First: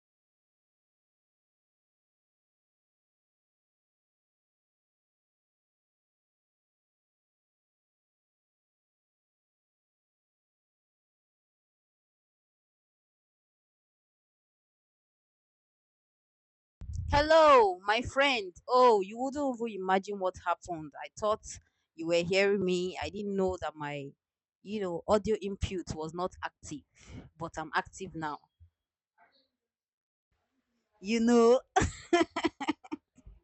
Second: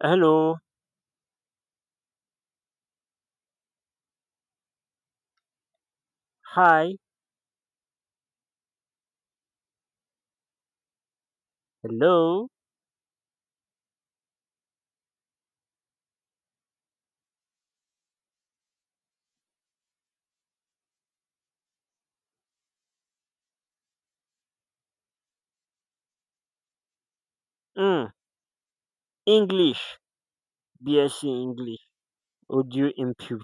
Hello. Hi. Hello. Hello, my friend. Oh, you wouldn't even imagine what happened. I thought you were hearing me. I didn't know that my, audio input was not active, but I'm Mm. active now. English. You BSc know, English. Audio input.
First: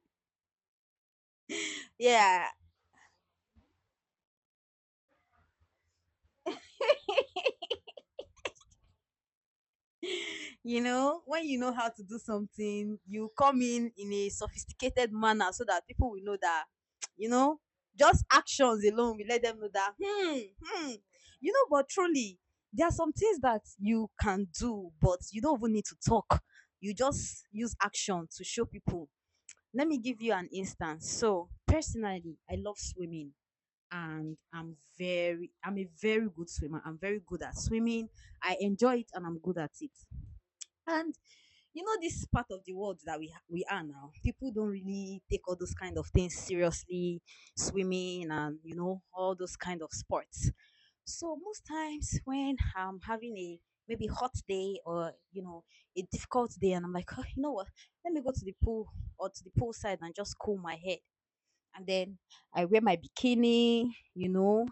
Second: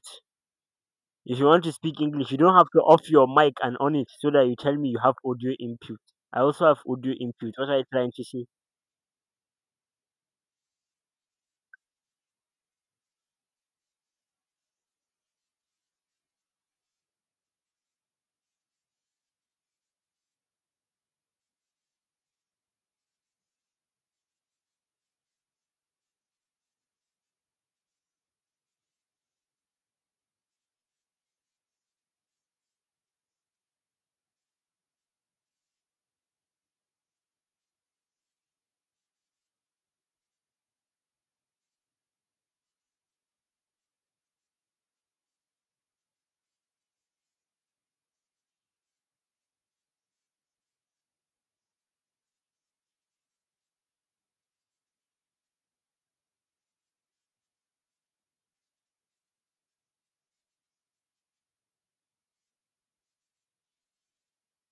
If you want to speak English, you yeah. don't have to off your mic and on it so that you tell me you have audio input. I also have audio input. What are you trying to say? When you know how to do something, you come in a sophisticated manner so that people will know that, you know, just actions alone will let them know that, hmm, hmm. But truly, there are some things that you can do, but you don't even need to talk. You just use action to show people. Let me give you an instance. So, personally, I love swimming and I'm a very good swimmer. I'm very good at swimming. I enjoy it and I'm good at it. And you know this part of the world that we are now, people don't really take all those kind of things seriously, swimming and all those kind of sports. So most times when I'm having a maybe hot day, or a difficult day, and I'm like, oh, you know what, let me go to the pool or to the poolside and just cool my head. And then I wear my bikini,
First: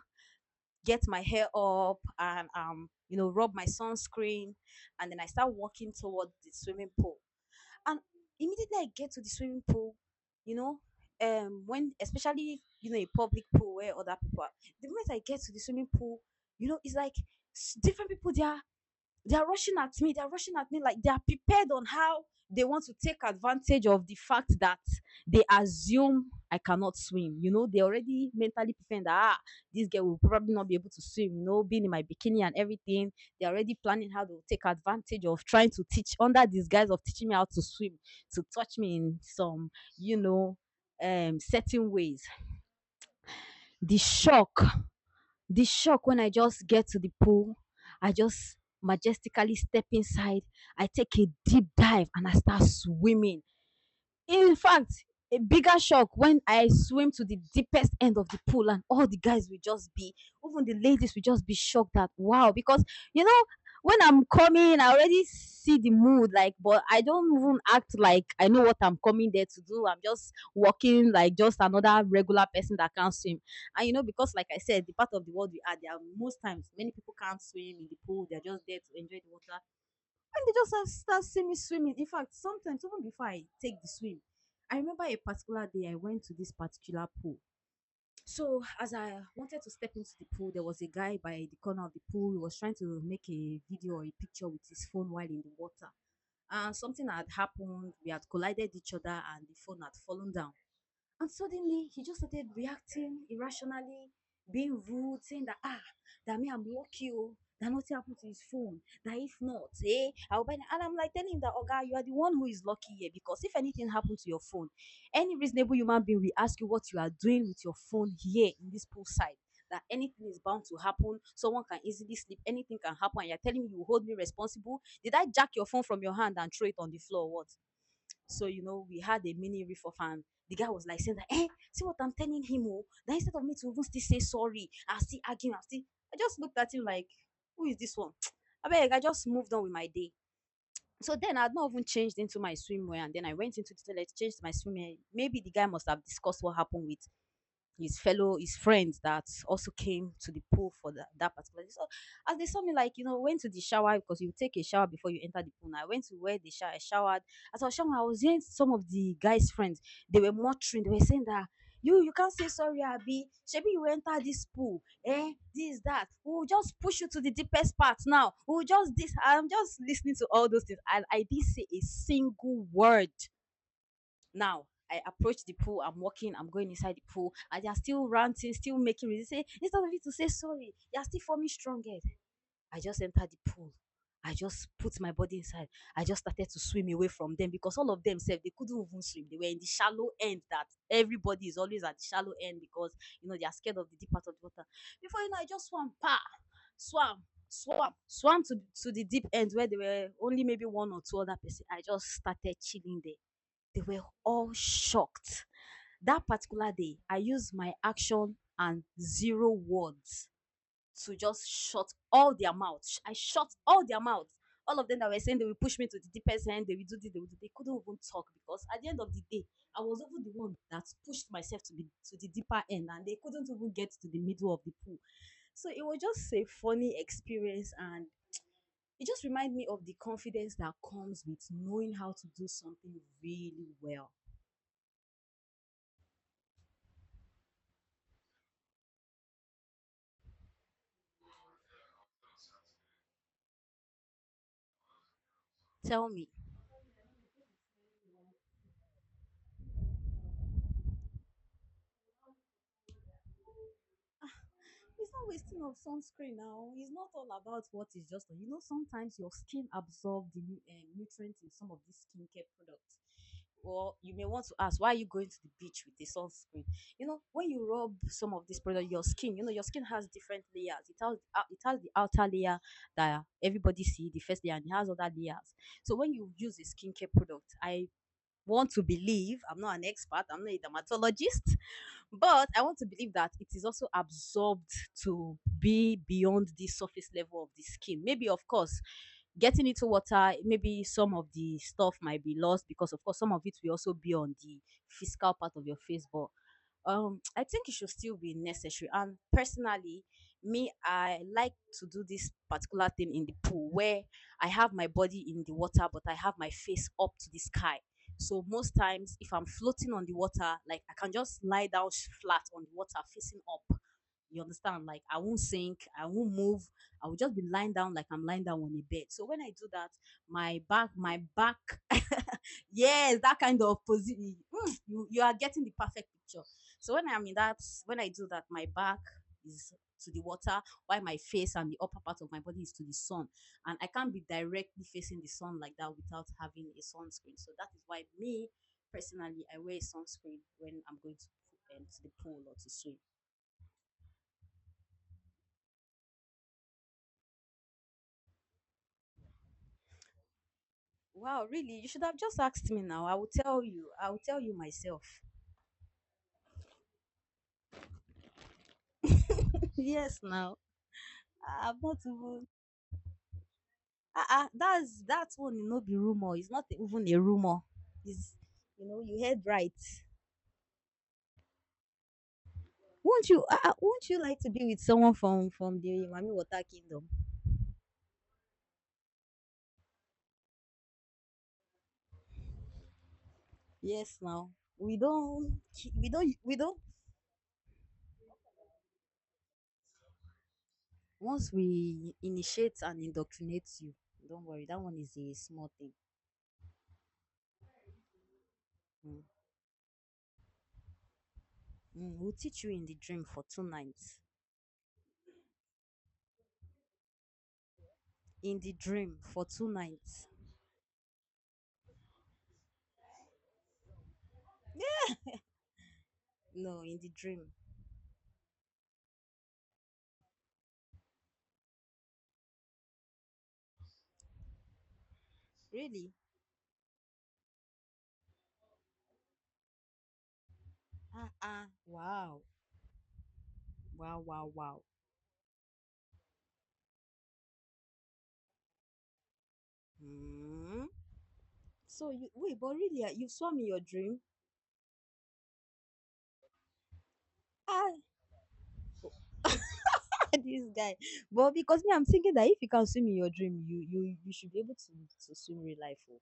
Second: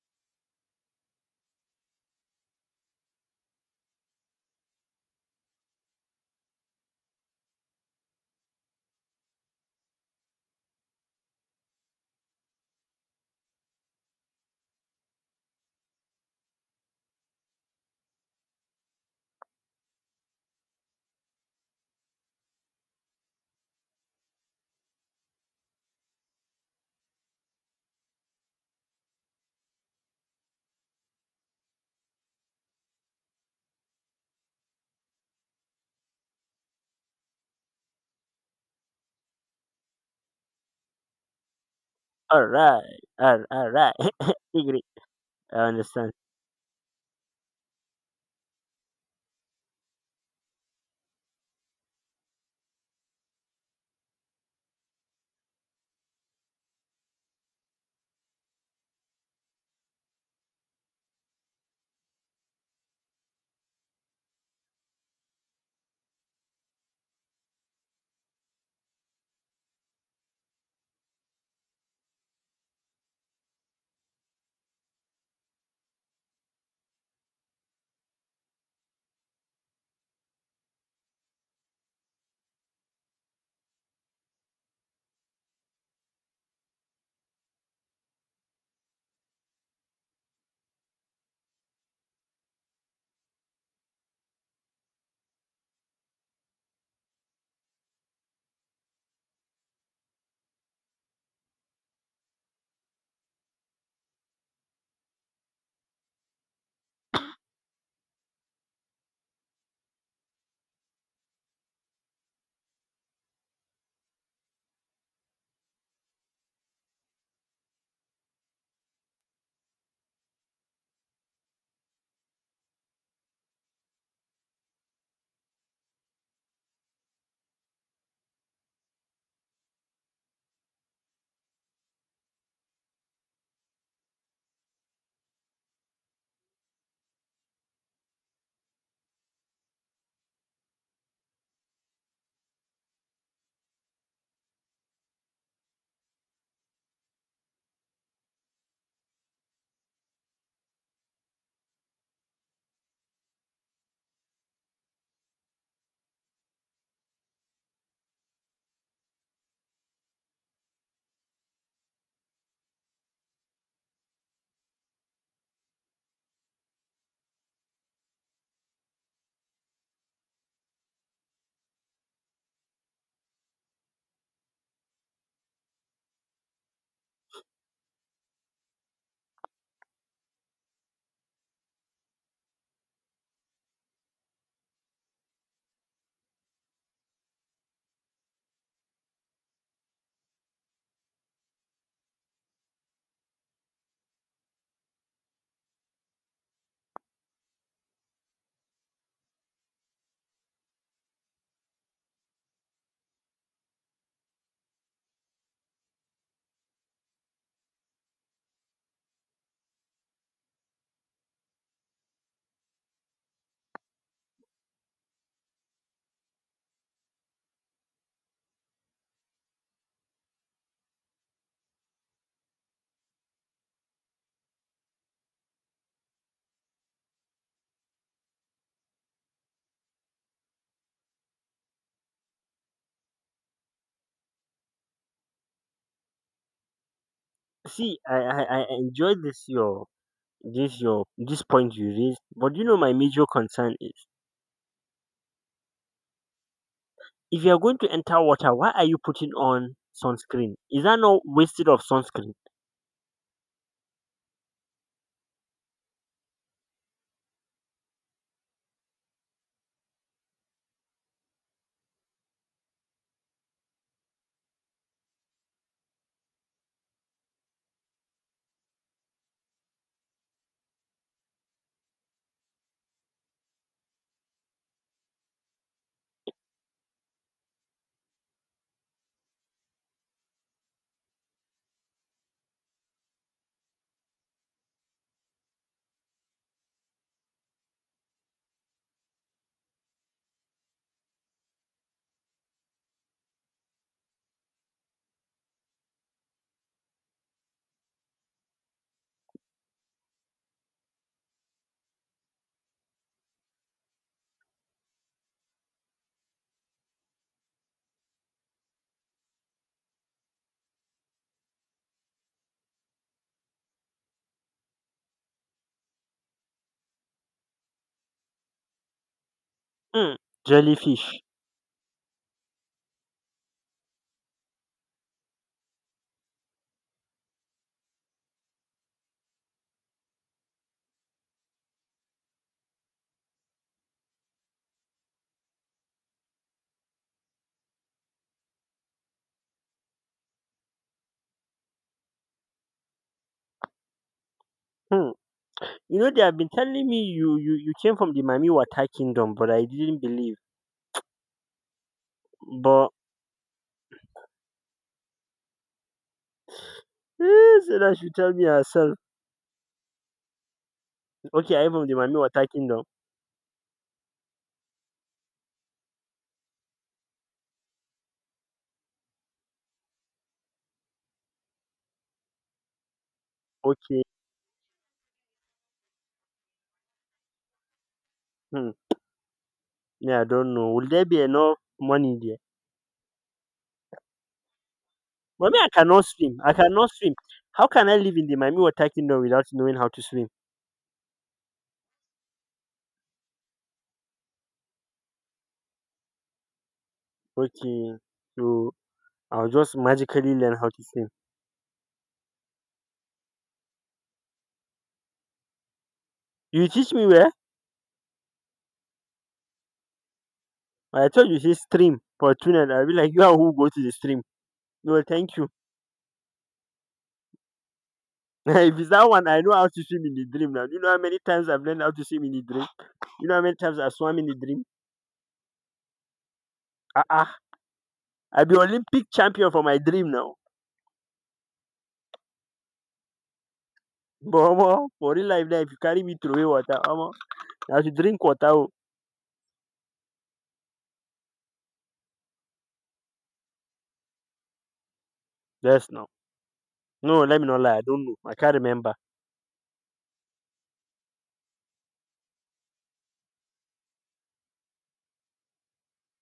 get my hair up and rub my sunscreen, and then I start walking toward the swimming pool. And immediately I get to the swimming pool, you know when, especially a public pool where other people are, the moment I get to the swimming pool, it's like, different people there. They are rushing at me. They are rushing at me like they are prepared on how they want to take advantage of the fact that they assume I cannot swim. They already mentally pretend that ah, this girl will probably not be able to swim. Being in my bikini and everything, they're already planning how they will take advantage of trying to teach under this guise of teaching me how to swim, to touch me in some, you know, certain ways. Alright. All Alright. The shock Agree. I the shock understand. when I just get to the pool, I just majestically step inside, I take a deep dive and I start swimming. In fact, a bigger shock when I swim to the deepest end of the pool and all the guys will just be, even the ladies will just be shocked that wow. Because you know, when I'm coming, I already see the mood, like, but I don't even act like I know what I'm coming there to do. I'm just walking like just another regular person that can't swim. And because like I said, the part of the world we are, there are most times many people can't swim in the pool, they're just there to enjoy the water. They just start seeing me swimming. In fact, sometimes even before I take the swim, I remember a particular day I went to this particular pool. So as I wanted to step into the pool, there was a guy by the corner of the pool who was trying to make a video or a picture with his phone while in the water. And something had happened. We had collided each other, and the phone had fallen down. And suddenly he just started reacting irrationally, being rude, saying that that me I'm lucky, oh, that nothing happened to his phone. That if not, I'll buy it. And I'm like telling him that, oh guy, you are the one who is lucky here, because if anything happened to your phone, any reasonable human being will ask you what you are doing with your phone here in this poolside. That anything is bound to happen. Someone can easily slip. Anything can happen. And you're telling me you hold me responsible. Did I jack your phone from your hand and throw it on the floor, or what? So, we had a mini riff of, and the guy was like saying that, see what I'm telling him, oh, that instead of me to even still say sorry, I'll still argue, I just looked at him like, who is this one? I beg, I just moved on with my day. So then I had not even changed into my swimwear, and then I went into the toilet, changed my swimwear. Maybe the guy must have discussed what happened with his friends that also came to the pool for that particular day. So as they saw me, like, went to the shower because you take a shower before you enter the pool. Now I went to where they shower, I showered. As I was showering, I was hearing some of the guys' friends. They were muttering, they were saying that you can't say sorry, Abi. Shebi you enter this pool, eh? This, that. We'll just push you to the deepest part now. We'll just this. I'm just listening to all those things. And I didn't say a single word. Now I approach the pool. I'm walking. I'm going inside the pool, and they're still ranting, still making reasons. Instead of you to say sorry, they're still forming strong head. I just entered the pool. I just put my body inside. I just started to swim away from them because all of them said they couldn't even swim. They were in the shallow end. That everybody is always at the shallow end because they are scared of the deep part of the water. Before you know, I just swam, pa, swam, swam, swam to the deep end where there were only maybe one or two other person. I just started chilling there. They were all shocked. That particular day, I used my action and zero words to just shut all their mouths. I shut all their mouths. All of them that were saying they will push me to the deepest end, they will do this, they will do, they couldn't even talk because at the end of the day, I was even the one that pushed myself to be to the deeper end, and they couldn't even get to the middle of the pool. So it was just a funny experience, and it just reminded me of the confidence that comes with knowing how to do something really well. See, I enjoyed this your this point you raised, but you know my major concern is Tell me. if you are going to enter water, why are you putting on sunscreen? Is that not wasted of sunscreen? It's not wasting of sunscreen now. It's not all about what is just on. Sometimes your skin absorbs the nutrients in some of these skincare products. Or you may want to ask, why are you going to the beach with the sunscreen? When you rub some of this product, your skin, your skin has different layers. It has the outer layer that everybody see, the first layer, and it has other layers. So when you use a skincare product, I want to believe, I'm not an expert. I'm not a dermatologist. But I want to believe that it is also absorbed to be beyond the surface level of the skin. Maybe, of course, getting into water, maybe some of the stuff might be lost because, of course, some of it will also be on the physical part of your face. But I think it should still be necessary. And personally, me, I like to do this particular thing in the pool where I have my body in the water but I have my face up to the sky. So most times, if I'm floating on the water, like I can just lie down flat on the water facing up. You understand, like, I won't sink, I won't move, I will just be lying down like I'm lying down on a bed. So when I do that, Mm, my back jellyfish. my back yes, that kind of position. Mm, you are getting the perfect picture. So when I'm in that, when I do that, my back is to the water, while my face and the upper part of my body is to the sun. And I can't be directly facing the sun like that without having a sunscreen. So that is why me personally, I wear sunscreen when I'm going to, to the pool or to swim. Hmm. You know, they have been telling me you came from the Mami Wata Kingdom, but I didn't believe. Wow, really? You should have just asked me. But Now I will tell you, myself. eh, so that she tell me herself. Yes. Now Okay, I'm I've from the not Mami Wata even. Kingdom. Ah ah, that's one no be rumor. It's not even a rumor. It's you know you heard right. Won't you? Ah, ah, Okay. won't you like to be with someone from the Mami Water Kingdom? Hmm. Yeah, I don't know. Will there be enough money there? Yes. Now we But me, don't I cannot we don't swim. I we don't. cannot swim. How can I live in the Mami Wata Kingdom without knowing how to swim? Once we initiate and indoctrinate you, don't worry. That one is a small thing. Okay. So Mm. I'll just magically learn how to swim. Mm, we'll teach you in the dream for 2 nights. You teach me where? In the dream for two nights. I thought you say stream for tuna. I'll be like, you are who go to the stream. No, thank you. No, in the dream. If it's that one, I know how to swim in the dream now. Do you know how many times I've learned how to swim in the dream? You know how many times I swam in the dream? Really? Ah, ah. I'll be Olympic champion for my dream now. Ah ah. Wow. Wow. But Wow. Wow. omo, for real life, now, if you carry me through water, omo, I have to drink water. Oh. Hmm. So you wait, but really, you swam in your dream? Yes, now. No, let me not lie. I Ah, don't know. I can't remember. this guy. But because me, I'm thinking that if you can swim in your dream, you should be able to swim real life. Oh.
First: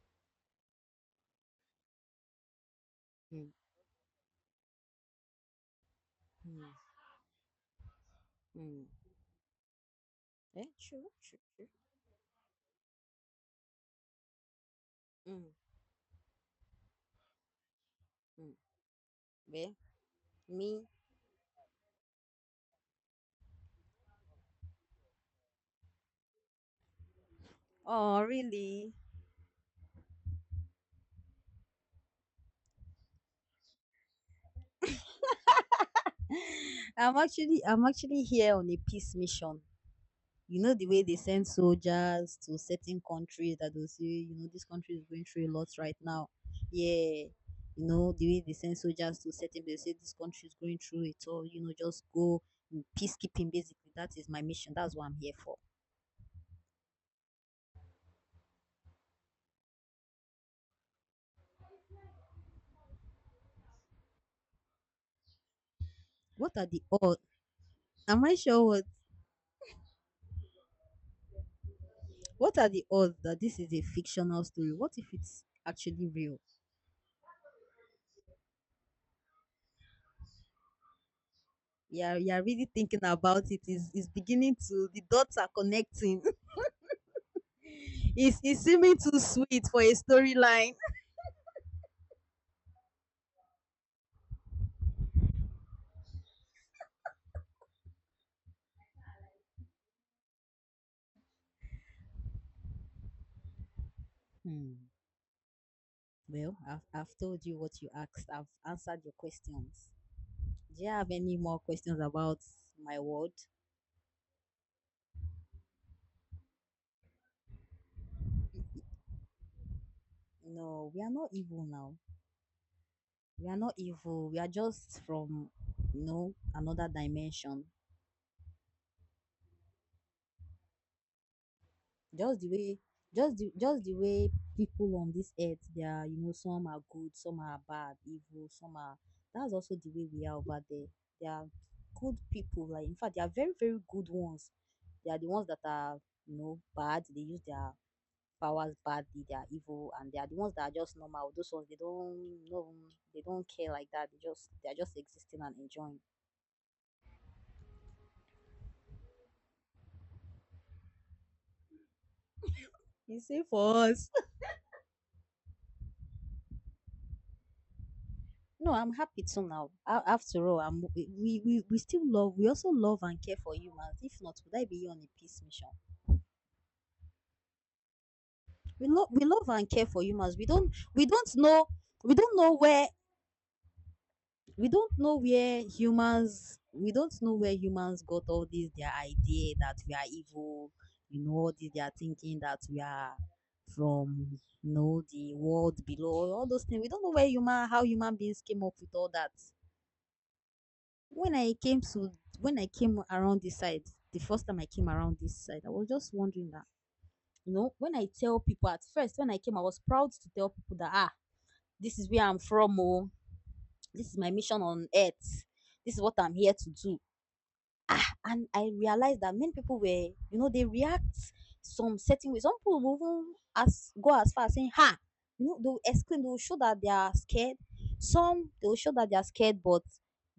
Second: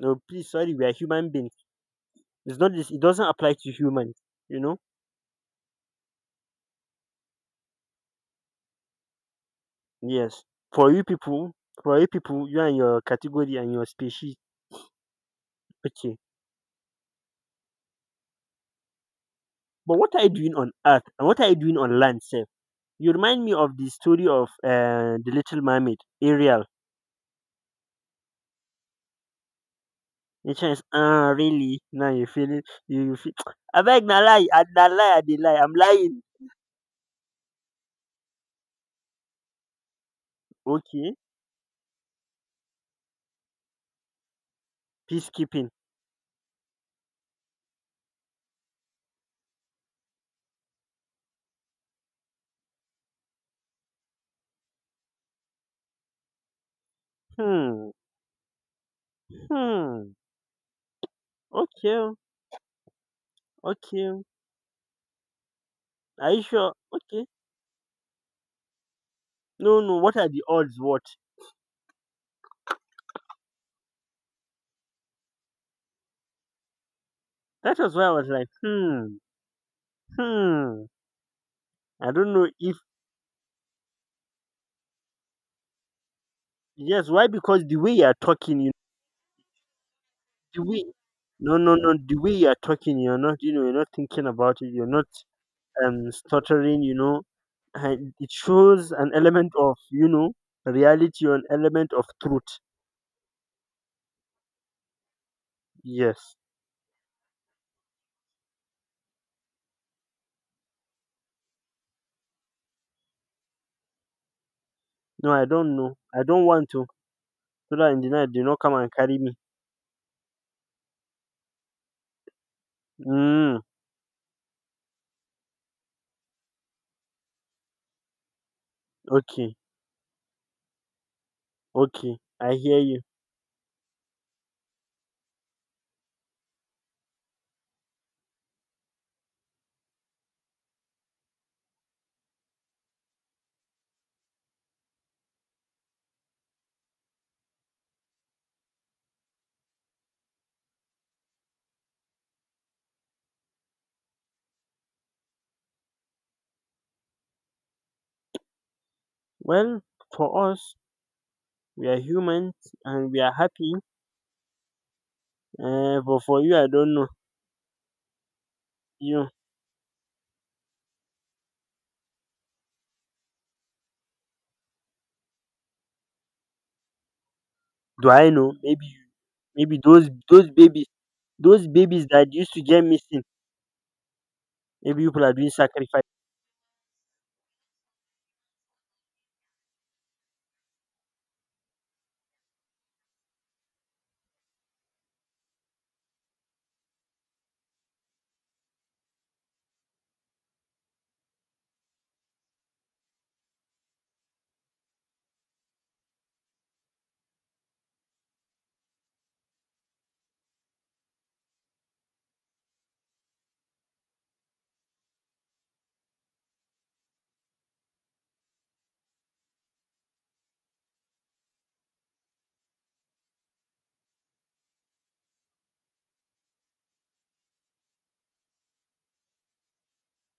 No, please, sorry. We are human beings. It's not this. It doesn't Mm, apply to humans. You know? mm, mm. Yes. Eh, For you true, true, people, true. for you people, you and your category and your species. Mm, Okay. mm. Well, But what are you doing on me. earth? And what are you doing on land, sir? You remind me of the story of the Little Mermaid, Ariel. Oh, really? And she is, ah, really? Now you feel it. You feel. I beg, na lie. I na lie. I dey lie. I'm lying. I'm actually here on a peace mission. You know the way they Okay. send soldiers to certain countries that will say, this country is going through a Peacekeeping. lot right now. Yeah. You know, the way they send soldiers to certain, they say this country is going through it all, just go peacekeeping basically. That is my mission. That's what I'm here for. Hmm. Hmm. Okay, oh. Okay, oh. Are you What are sure? the odds? Okay. Am I sure what No, no. What are the odds? What? what are the odds that this is a fictional story? What if it's actually real? That was why I was like, hmm. Hmm. I Yeah, don't you're know really if. thinking about it. Is beginning to, the dots are connecting. Yes. Why? Because the way you are it's talking, it's you seeming too sweet for a the storyline. way. No, no, no. The way you are talking, you're not. You know, you're not thinking about it. You're not stuttering, you know, and it shows an element of, you know, reality or an element of truth. Hmm. Yes. Well, I've told you what you asked. I've answered your questions. Do you have any more questions about my world? No, I don't know. I don't want to. So that in the night, do not come and carry me. No, we are not evil now. We are Mm, not evil. We are just from, another dimension. okay. Okay. Just the I hear way, you. just the way people on this earth, they are, some are good, some are bad, evil, some are. That's also the way we are over there. They are good people. Like in fact, they are very, very good ones. They are the ones that are, bad. They use their powers bad, they are evil, and they are the ones that are just normal. Those ones they don't know, they don't care like that. They are just existing and enjoying. Well, for us, we are humans and You we are see happy. for us. But for you, I don't know. No, I'm happy You too now. After all, we still love, we also love and care for humans. If not, would I be on a peace mission? do I know? Maybe We you, love, we love and maybe care for those humans. We those don't, babies, we don't know, those babies we that don't used know to get where missing. we don't Maybe know people are doing where sacrifice. humans we don't know where humans got all this their idea that we are evil, all this their thinking that we are from, the world below, all those things. We don't know where human how human beings came up with all that. When i came to when i came around this side, the first time I came around this side, I was just wondering that, when I tell people, at first when I came, I was proud to tell people that, this is where I'm from. Oh, this is my mission on earth, this is what I'm here to do. And I realized that many people were, they react some certain way. Some people will even as go as far as saying, "Ha!" You know, they will exclaim. They will show that they are scared. Some they will show that they are scared, but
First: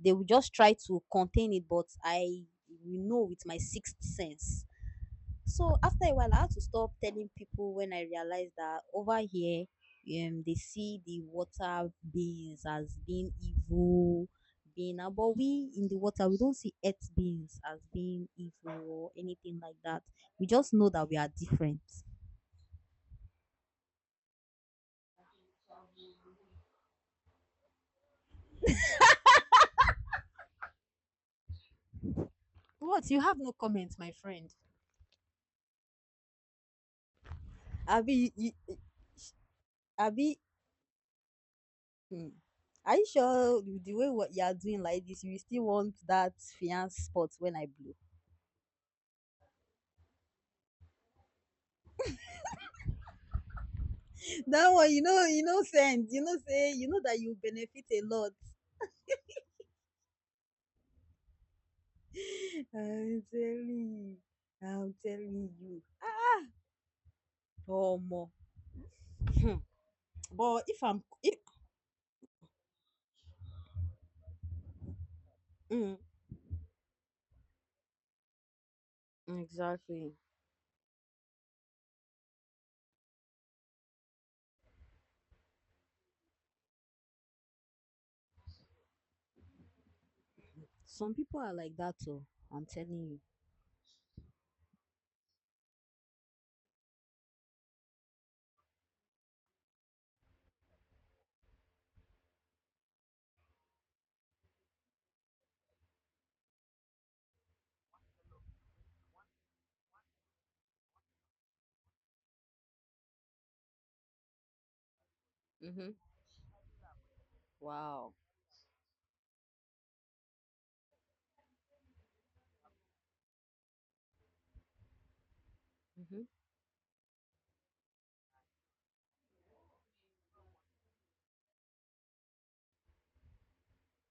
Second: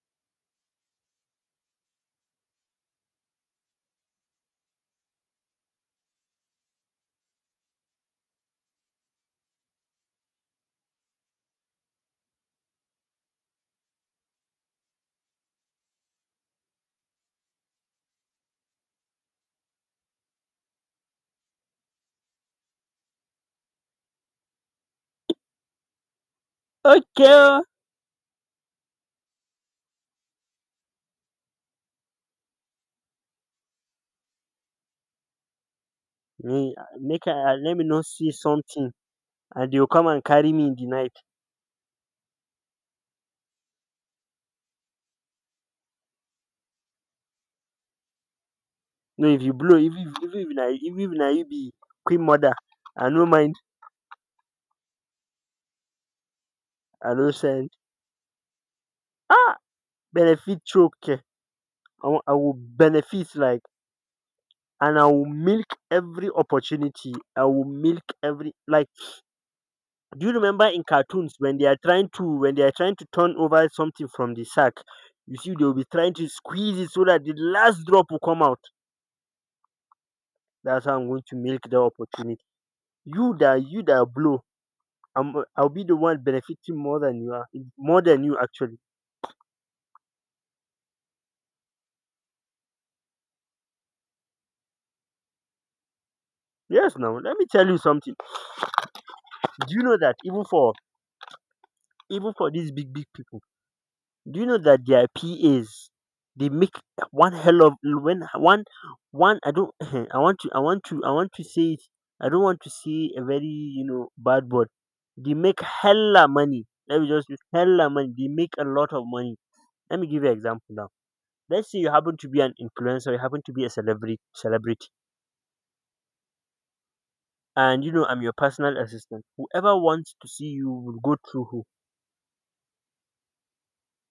they will just try to contain it. But I will know with my sixth sense, so after a while, I had to stop telling people when I realized that over here, they see the water beings as being evil, being but we in the water, we don't see earth beings as being evil or anything like that. We just know that we are different. Okay. What? You have no comment, my friend. make make I let me not see Abi, you, you- something and they will come and Abi, carry me in the night. hmm. Are you sure with the way what you are doing like this, you will still want that fiance spot when I blow? No if you blow if na even if na you be queen mother, I no mind. That one, you know, sense. You know say, you know I that no you send. benefit a lot. Ah, benefit choke, I will I'm benefit like, telling you. I'm and I will telling milk you. every opportunity, I will Oh, milk more. every like. Do you But remember in if I'm, cartoons if, when they are trying to when they are trying to turn over something from the sack? You see they will be mm, trying to squeeze it so that the last drop will come out. exactly. That's how I'm going to milk the opportunity. You that you that blow, I'll be the one benefiting more than you are, more than you actually. Some people are like that too. I'm telling Yes, now let me tell you something. Do you know that even for even for these big big people, do you know that their pas, they make one hell of when one one I don't I want to I want to I want to say it. I don't want to say a very, you know, bad word. They make you. Mm-hmm. hella money, let me just use hella money, Wow. they make a lot of money. Let me give you an example now. Let's say you happen to be an influencer, you happen to be a celebrity, Mm-hmm. and you know I'm your personal assistant. Whoever wants to see you will go through who?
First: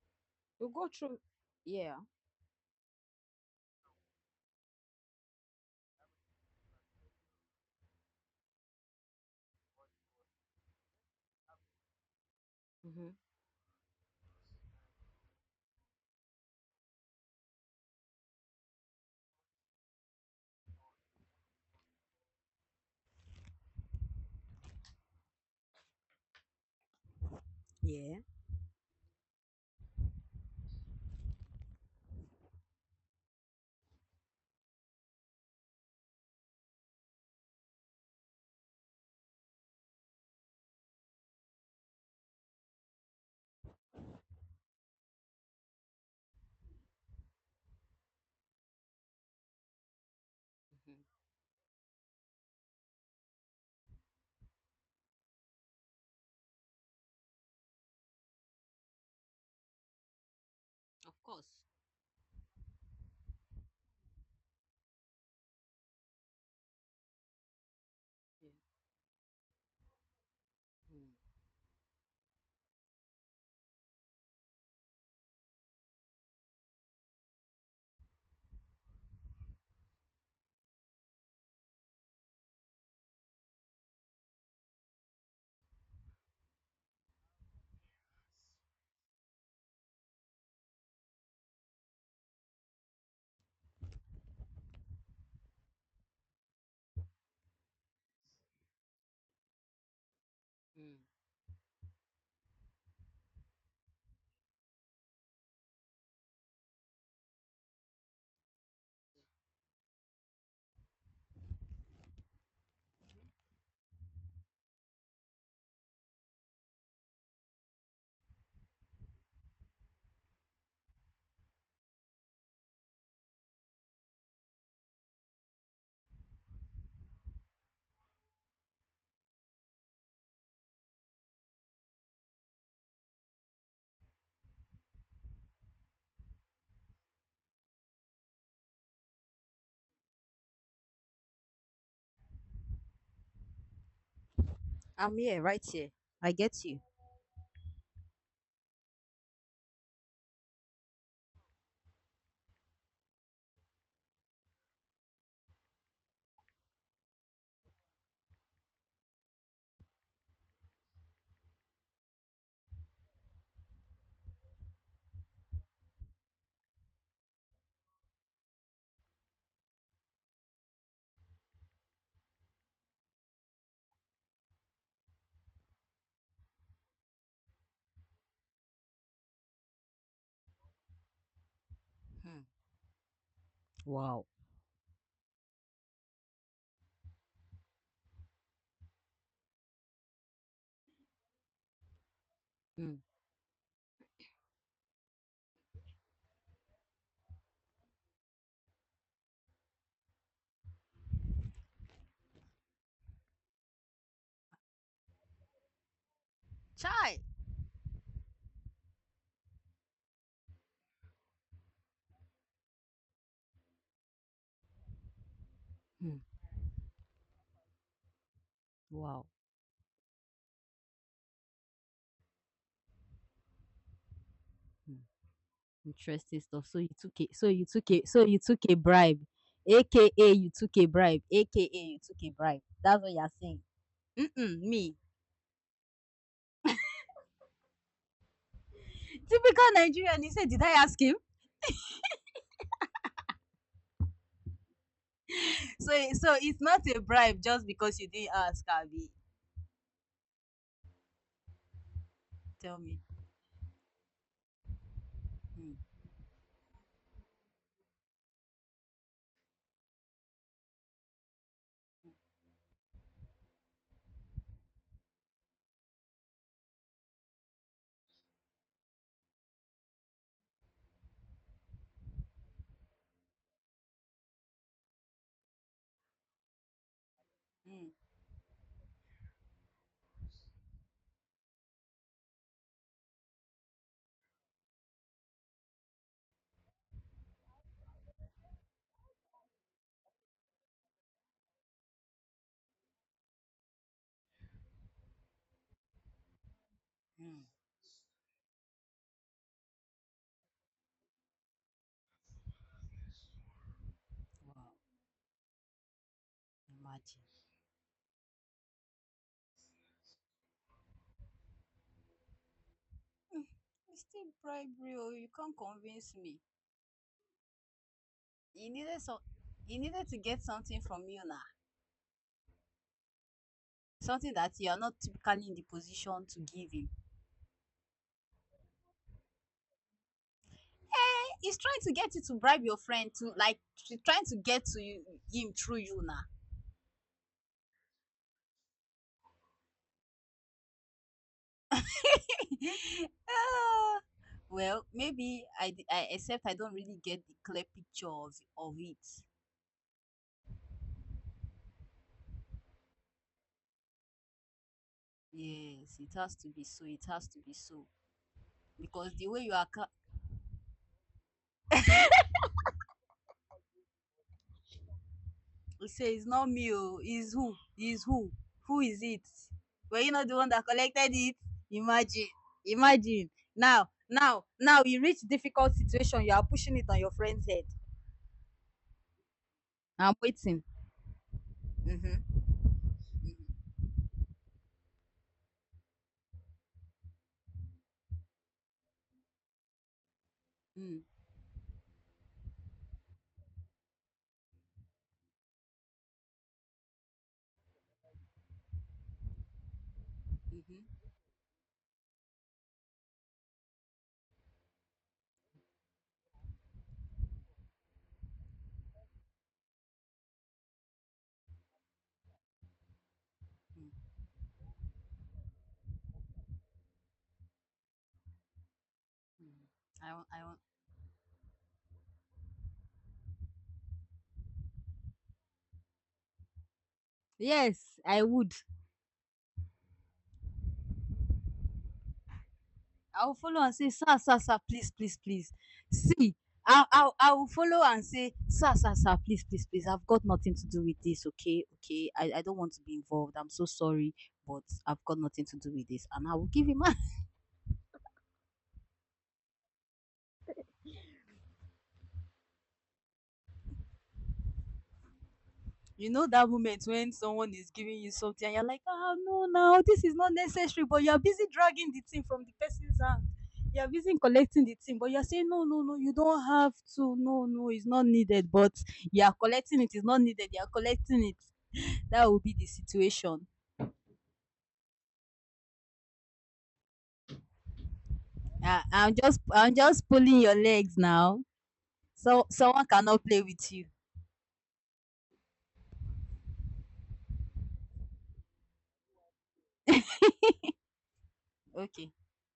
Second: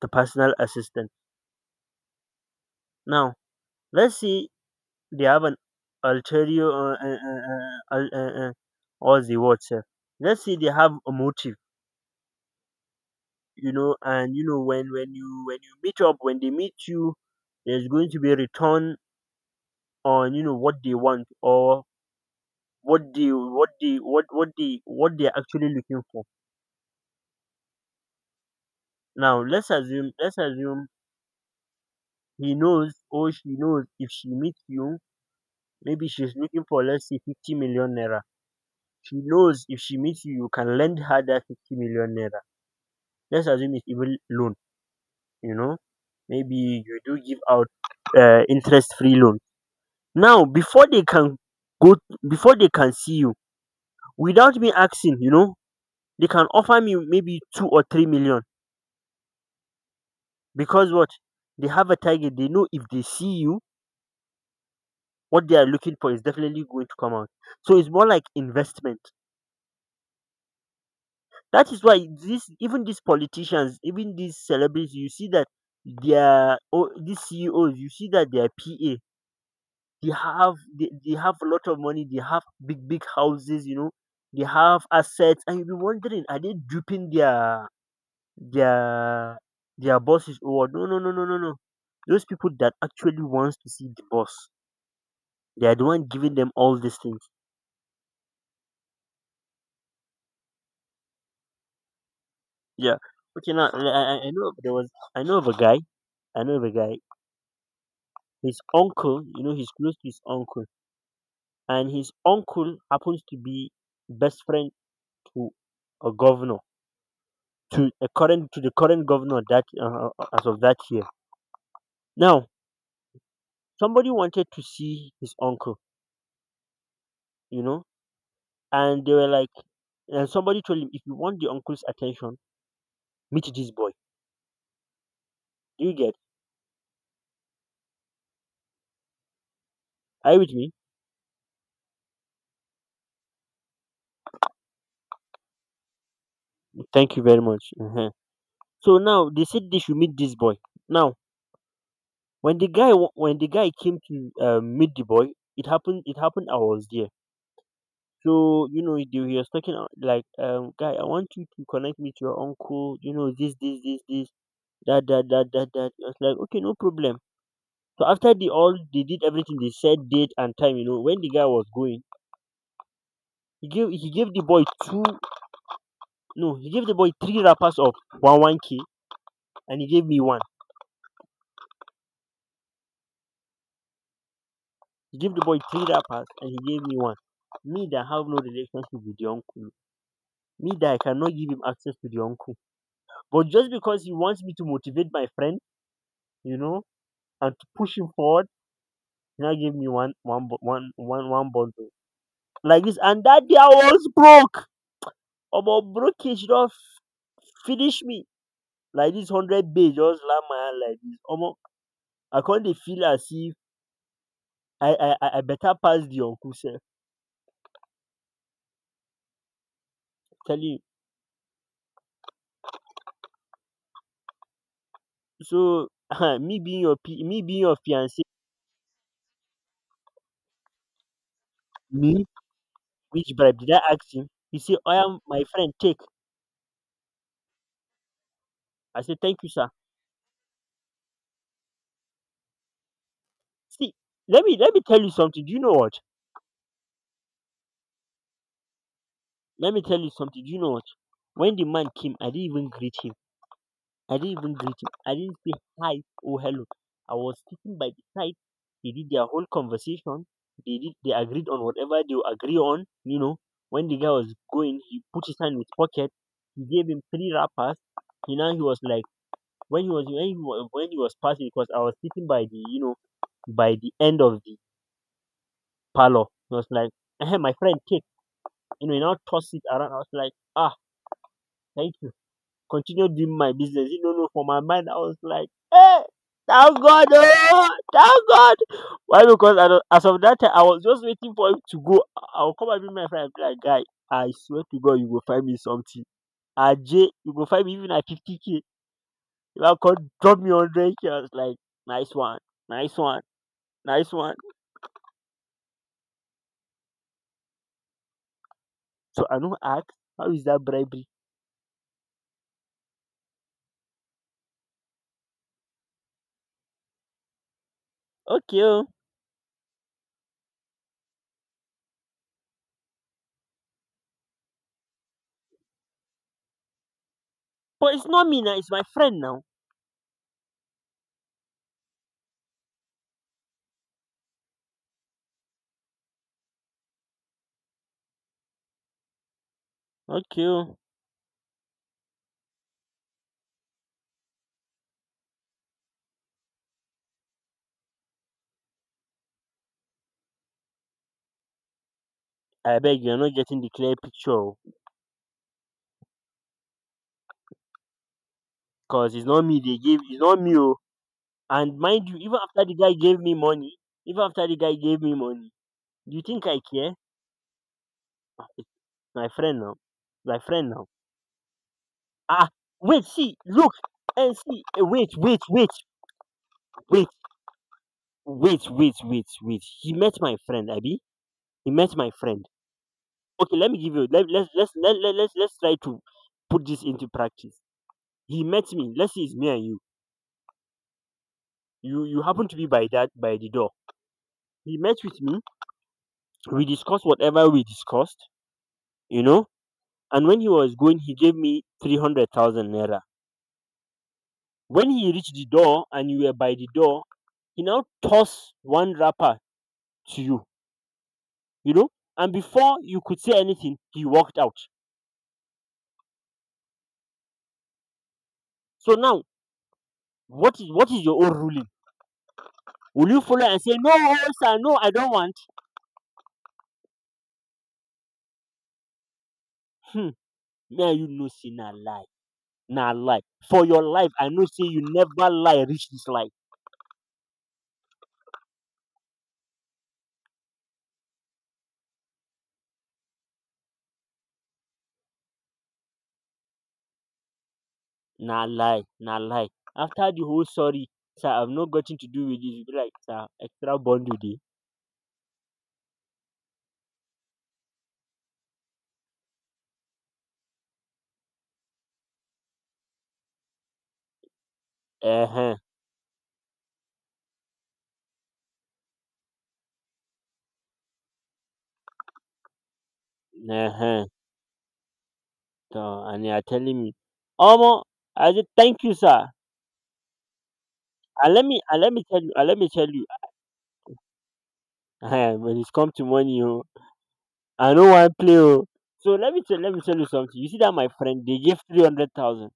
The personal We'll go assistant. through. Yeah. Now, let's say they have an ulterior, what's the word, sir? Let's say they have a motive, Mm-hmm. you know, and you know when when you meet up, when they meet you, there's going to be a return on, you know, what they want or what they what they what they're actually looking for. Yeah. Now let's assume, let's assume he knows or she knows if she meets you, maybe she's looking for, let's say, 50 million naira. She knows if she meets you, you can lend her that 50 million naira. Let's assume it's even loan, you know. Maybe you do give out interest free loan. Now before Mm-hmm. they can go, before they can see you, without me asking, you know, they can offer me maybe 2 or 3 million because what? Of course. They have a target, they know if they see you what they are looking for is definitely going to come out. So it's more like Yeah. investment. That is why this, even these politicians, even these celebrities, you see that their oh, these CEOs, you see that their PA, they have a lot of money, they have big big houses, you know, they have assets, and you'll be wondering, are they duping their their bosses or what? No, no, no, no, no, no. Those people that actually wants to see the boss, they are the one giving them all these things. Mm-hmm. Yeah. Okay. Now I know of- there was I know of a guy. I know of a guy. His uncle, you know, he's close to his uncle, and his uncle happens to be best friend to a governor, to a current to the current governor that as of that year. Now somebody wanted to see his uncle, you know, and they were like, and somebody told him, if you want the uncle's attention, meet this boy. Do you get? Are you with me? I'm here, right here. I get you. Thank you very much. Mhm. So now they said they should meet this boy. Now when the guy came to meet the boy, it happened I was there. So you know he was talking like guy, I want you to connect me to your uncle, you know, this, that that that that that. I was like, okay, no problem. So after they all they did everything, they said date and time, you know, when the guy was going, he gave the boy two no he gave the boy three wrappers of one one k, and he gave me one. Hmm. Wow. He gave the boy three wrappers and he gave me one. Me that have no relationship with the uncle, me that I cannot give him access to the uncle. Mm. But just because he wants me to motivate my friend, you know, and to push him forward, he now gave me one one bu- one one one bundle like this. And that day I was broke. Omo broke, he should have Chai. finish me like this. Hundred bay just land my hand like this. Omo, I can't dey feel as if I better pass Hmm. the uncle sef. Wow. Tell you Hmm. so. Interesting stuff. So you took a Me so being you your took a fiance, so you took a bribe, AKA you took a bribe, AKA you me, took a bribe. That's what which you're bribe saying. did I ask him? He Mm-mm, say, I me. am my friend. Take. I say thank you, Typical sir. Nigerian. You said, did I ask him? See, let me tell you something. Do you know So what? so it's not a bribe just because you didn't ask, Abby. Let me tell you something. Do you know what? When the man came, I didn't even Tell greet me. him. I didn't even greet him. I didn't say Mm, hi or hello. I was sitting by the side. They did their whole conversation. They agreed on whatever they would agree on. You know, when the guy was going, he put his hand in his pocket. He gave him three wrappers. You know, he was like when he was when he was passing, because I was sitting by the, you know, by the end of the parlor. He was like, "Ehen, my friend, mm, take." You know, he now toss it around. I was like, ah, thank you. Continue doing my business. You know, no, for my mind, I was like, hey, thank God, oh, thank God. Why? Because I don't, as of that time, I was just waiting for him to go. I'll come and meet my friend and be like, "Guy, I swear to God, you will find me something. AJ, you go mm. find me even at 50K. If I could drop me 100K." I was like, "Nice one, nice one, nice one." Wow. Imagine. So I don't ask, how is that bribery? It's still bribery. Oh, you can't convince me. Okay, He oh, needed some. He needed to get something from you now. Something that you are not typically in the position to give him. but it's not me now, it's my friend now. He's trying to get you to bribe your friend, to like she's trying to get to you, him through you now. Okay, oh. Ah, well, maybe I except I don't really get the clear picture of it. I beg, you are not getting the clear picture Yes, it has to be so. It has to be so because because it's the way not you me are, they give, it's not me, oh. And mind you, even after the guy gave me money even after the guy gave me money you say do you it's think not I me. care? Oh, is who? Is who? Ah, eh, Who is it? my friend now, Were you not the my one that friend now collected it? Imagine, ah wait, imagine. see, look, Now, and now, see, now you reach difficult situation. You are pushing it on wait your friend's head. wait, he met I'm my waiting. friend Abby. He met my Mm-hmm. friend Okay, let me give you, let, let's let, let, let's try to put this into practice. He met me. Let's say it's me and you. Mm, You happen to be by that by the door. He met with me. We discussed whatever we discussed, you know. And when he was mhm, going, he gave me 300,000 naira. When he reached the door and you were by the door, he now tossed one wrapper to you, you know. And before you could say anything, mm, he walked out. So now, mm. I want, I what want. is what is your own ruling? Will you follow and say, "No, oh, sir, no, I don't want"? Yes, I would. Hmm. May, you know, see, na lie. Na lie. I will follow For and your say, life, sir, I sir, know, sir, say, you please, please, never please. lie reach this life. See, I will follow and say, sir, sir, sir, please, please, please. I've got nothing to do with this. Okay, okay. I don't want to be involved. I'm so sorry, but I've got nothing to do with this, and I will give him. Na lie, na lie. After the whole "sorry, sir, I've not gotten to do with this," you be like, "Sir, extra bundle dey." You know that moment when someone is giving you something and you're like, "Ah, no, now this is not necessary," but you're busy dragging the thing from the person's hand. You're busy collecting the thing, but you're saying, Uh-huh. no, no, no, you don't have to. No, no, it's not needed. But you are collecting it. It's not needed. You are collecting it. That will be the situation. Uh-huh. So, and you are telling me, Omo, I said, "Thank I, you, I'm sir." just, I'm just pulling your legs now. And let me tell you, So and let me someone tell you, cannot play with you. eh, when it's come to money, oh, I don't want play, oh. So let me tell you something. You see that my friend, they gave three hundred Okay. thousand.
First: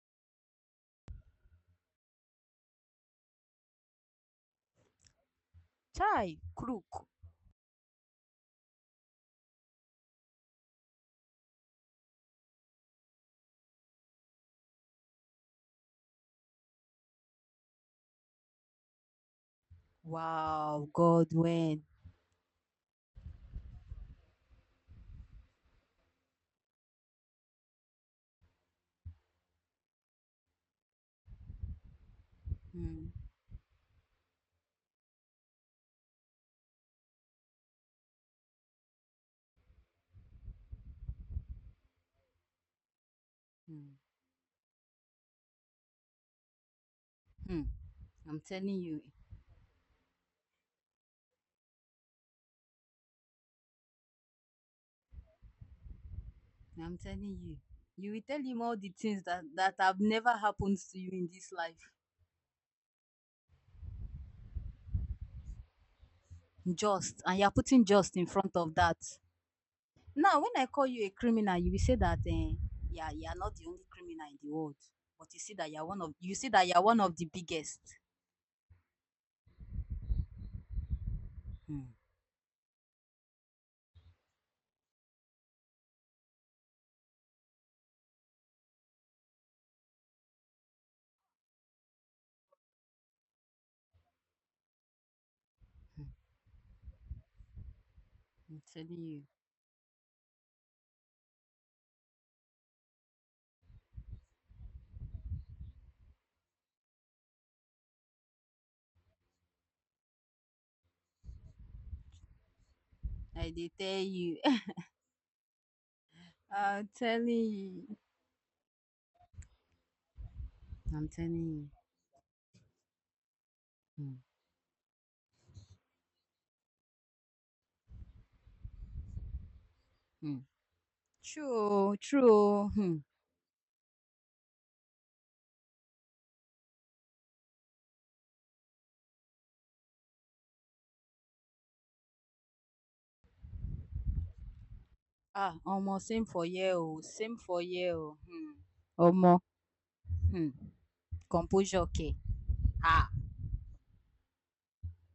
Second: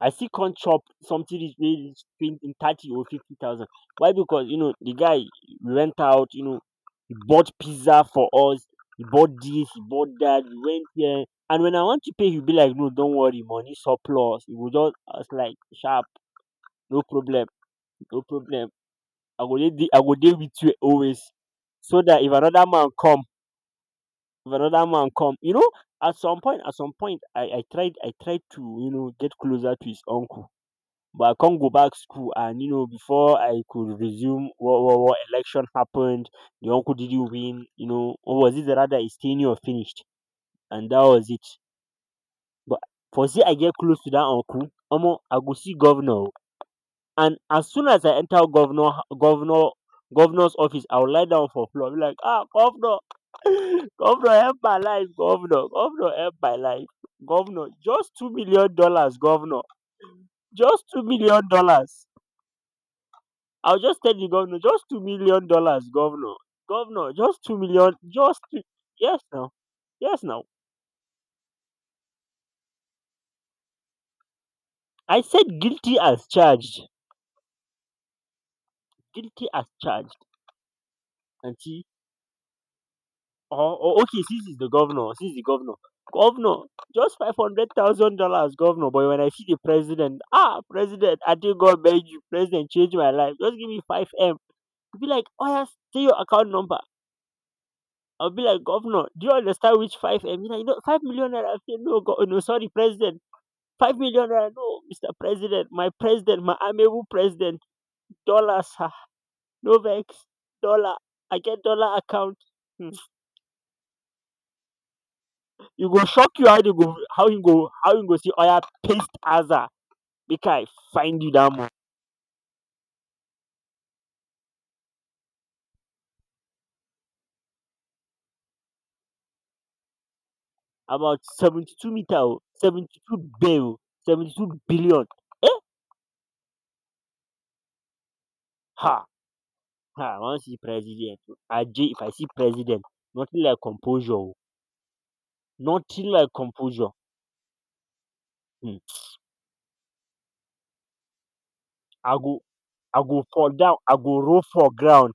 I still can't chop something is wey reach in thirty or fifty thousand. Why? Because, you know, the guy, we went out, Chai, you know, crook. he bought pizza for us, he bought this, he bought that, we went here. And when I want to pay, he'll be like, "No, don't worry, money surplus." He will just— I was like, sharp, no problem, no problem. I will I will deal with you Wow, always. Godwin. So that if another man come, you know, at some point I tried to, you know, get closer to his uncle, but I can't go back school, and, you know, Hmm, before I could resume, what election happened, the uncle didn't win, you know, or was it rather his tenure finished, and that was it. But for see, I get hmm, close to that uncle, Omo, I go see governor, o. And hmm. as soon as I I'm enter telling governor you, governor governor's office, I will lie down for floor. Be like, "Ah, governor, governor, help my life. Governor, help my life. I'm telling you, Governor, just you will two tell him all million the dollars, things that governor. that have never happened Just to two you in million this life. dollars. I'll just tell the governor, "Just $2 million, governor. Governor, Just just and you're two putting million, just in just front two." of that. Yes, now. Yes, Now, now. when I call you a criminal, you will say that eh, yeah, you are not the only criminal in the world, I but you see said that you're guilty one of as you see that you're charged. one of the biggest. Guilty as charged. And see, Hmm, oh, okay, this is the governor. This is the governor. "Governor, just $500,000, governor." But when I see the president, "Ah, president, I think God made you, president, change my life. Just give me five M." You'll be like, "Oh, yes, say your account number." I'll be I'm like, telling "Governor, you, do you understand which five M?" He's like, "No, 5 million naira." I say, "No, go, no, sorry, president. 5 million naira? No. Mr. President, my amiable president, dollar, sir. No vex, dollar. I get dollar account." Hmm. I did tell you. You go shock, you— how you I'm go how telling you go how you. you go see oya paste aza, make I I'm find you telling that you. month. Hmm, hmm. About True, seventy two oh, meter, true, oh, oh. Hmm. 72 bill, 72 billion. Eh? Ha ha. I want see president, oh. Aje, if I see president, nothing like composure, oh. Ah, Nothing almost same like for composure. you. Same for you. Hmm. Hmm. Omo. Hmm. Composure, okay, I go I ah. go fall down. I go roll for ground.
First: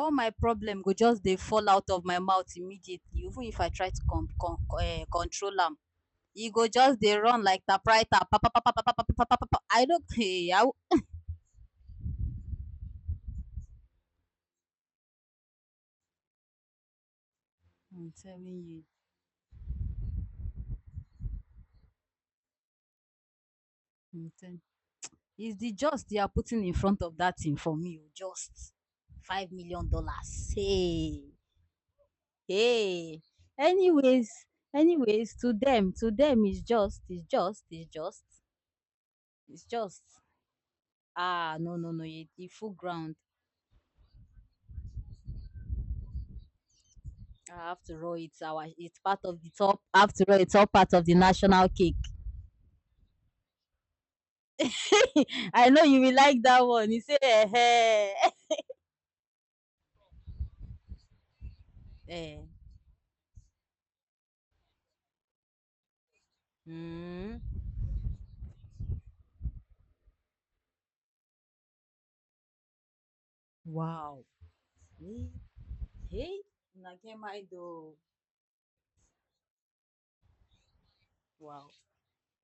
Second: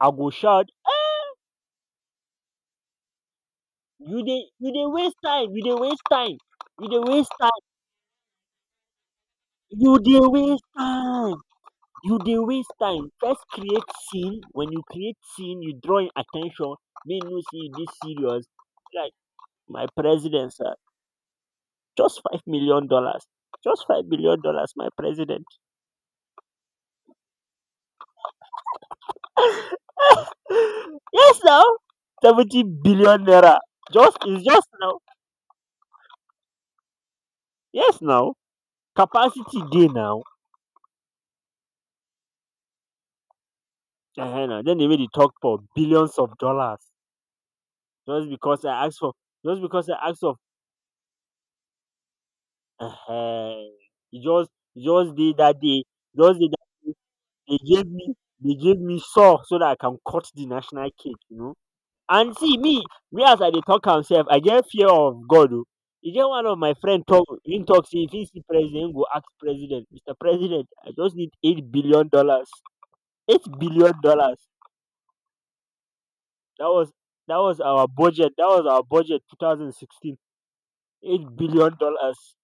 I go my shout, problem go just dey fall out of my mouth immediately, even if I try to you com dey— com you dey waste time, control you dey am. waste time, E go you just dey dey waste run like time, typewriter, pa pa pa pa pa pa pa pa pa. I you no dey hey, i waste time, you dey waste time. First create scene, when you create scene you draw im at ten tion, make im know sey you dey i'm serious. telling you. Like, "My president, sir, just $5 million, just five I'm million telling dollars my president." It's the just they are putting in front of that thing for me, oh, just $5 million. Hey, Yes, now, 70 billion hey, naira. Just anyways is just, now, anyways to them is just is just is yes, just now, capacity it's dey just, now, ah, no, no, no, e full ground. ehen, na dem dey wey dey talk for billions of dollars. I have to roll just it. because Our I asked It's for part of the just top. because I I have asked to for, roll, it's all part of the national cake. uh, it just— it just did that I day know you will just like did that that one. day, You say, they gave me eh, they gave me saw, so that I can cut the national cake, you know. And eh. see me, me, as I dey talk myself, I get fear of God, oh. You get one of my friend talk Hmm. him talk say, if he see president, he go ask president, "Mr. President, I just need $8 billion. Eight billion Wow. dollars. Hey, hey. That was Una get that my was our though. budget. That was our budget 2016. Eight Wow. billion dollars.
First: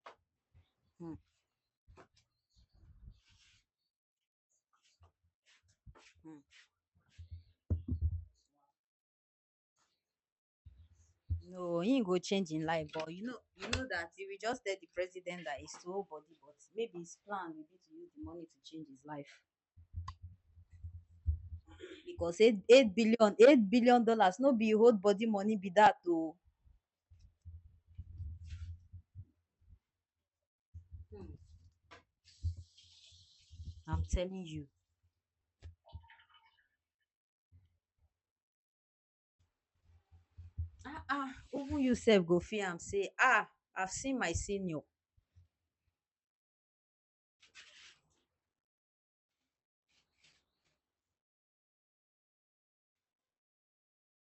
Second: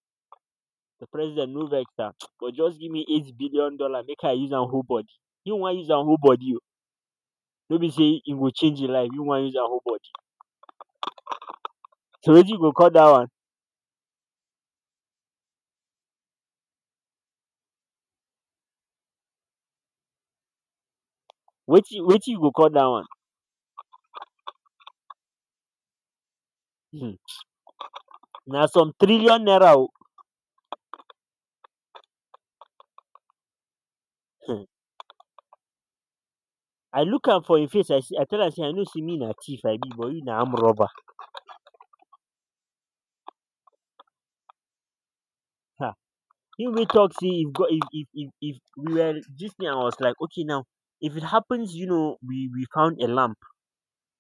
The Hmm, president no vex sha, but just give me $8 billion make I use am whole body. You wan use am whole hmm. body, oo, no be sey e go change your life, you wan use am whole body. No, he ain't go So change wetin you in go life, call that but one? You know that if we just tell the president that it's whole body, but maybe his plan will be to use the money to change his life Wetin because you go eight call that eight one? billion, eight billion dollars no be whole body money be that though. um Na some trillion naira, oo. I'm telling um you. I look am for im face, I see. I tell am sey I know sey me na thief I be, but you na armed robber. Ah, ah, even you sef go feel am say ah, I've seen my senior. um Him wey talk sey, if God, if we were dis thing, I was like, okay, now, if it happens, you know, we found a lamb,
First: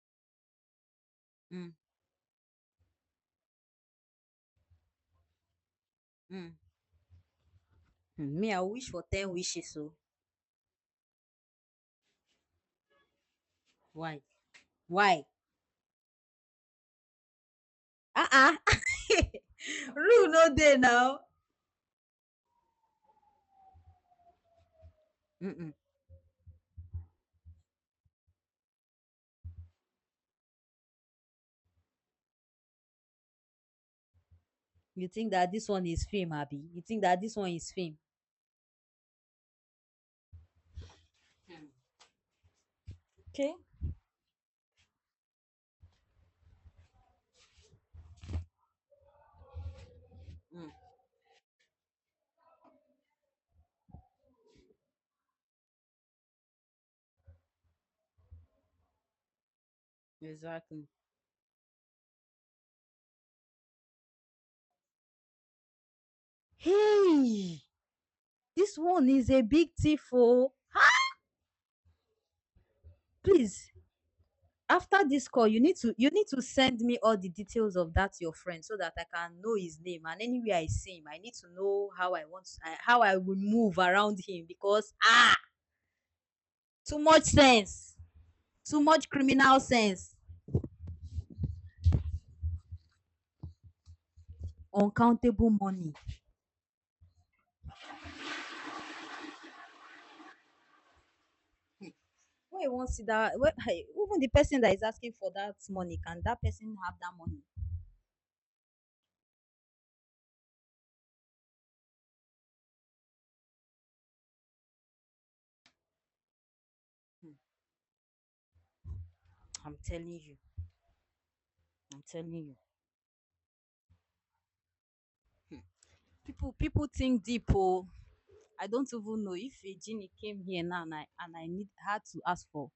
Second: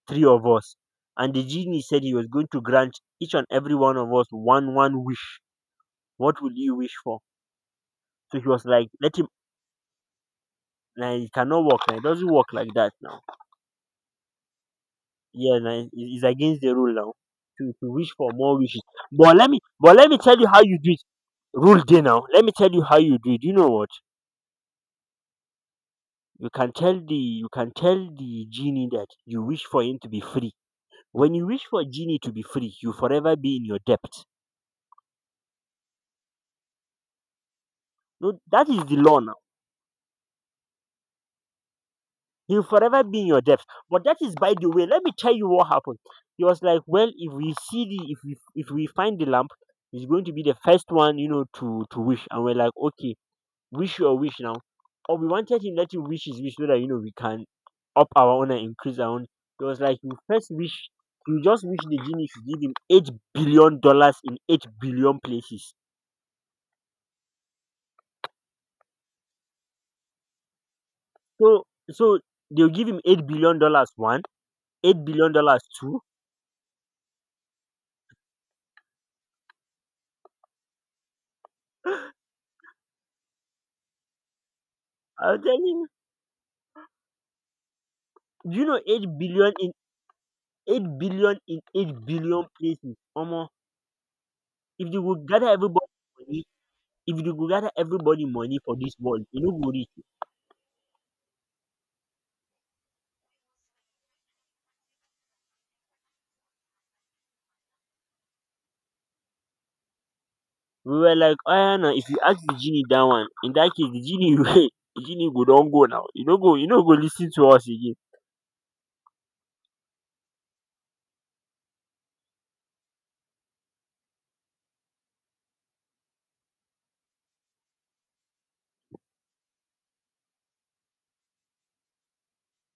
three of us, and the um genie said he was going to grant each and every one of us one wish. What um will you wish for? So he Me I was like, wish for let ten him. wishes o. Now it cannot work. Now it doesn't work like that. Now, Why? Why? yeah, now it's against the rule now to wish Ah, for ah. more wishes. But let me Rule tell no you how dey you do it. now. Rule day now. Let me tell you how you do it. You know what? um You can tell the genie that you wish for him to be free. When you wish for a genie to be free, you forever be in your debt. you think that this one is film, abi? You think that this one is film? No, that is the law now. He'll forever be in your Okay. debt. But that is by the way. Let me tell you what happened. He was like, well, if we— if we find the lamp, he's going to be the um first one, you know, to wish. And we're like, okay, wish your wish now. Or we wanted him— let him wish his wish so that, you know, we can up our own and increase our own. It was like, you first exactly. wish, you just wish the genie should give him $8 billion in 8 billion places. Hey, this one is a big thief, o. So so they'll give him eight billion Please, dollars one, after eight this billion call you dollars need to, two. Send me all the details of that your friend so that I can know his name, and anywhere I see him, I need to know how how I will move around him, because I was telling— too much sense, do you know too eight much billion criminal in sense, 8 billion places, omo, if dey go gather uncountable everybody money. money, if dey go gather everybody money for dis world, e no go reach. When you want see that, when, hey, even the person that is asking for that money, can that person have that money? We were like, oya, now, if you ask the genie dat one, in dat case the genie wey— the genie go don go now, e no go— e no go lis ten to us again. I'm telling you. I'm telling you, people think deep oh. I don't even know if a genie came here now and I need had to ask for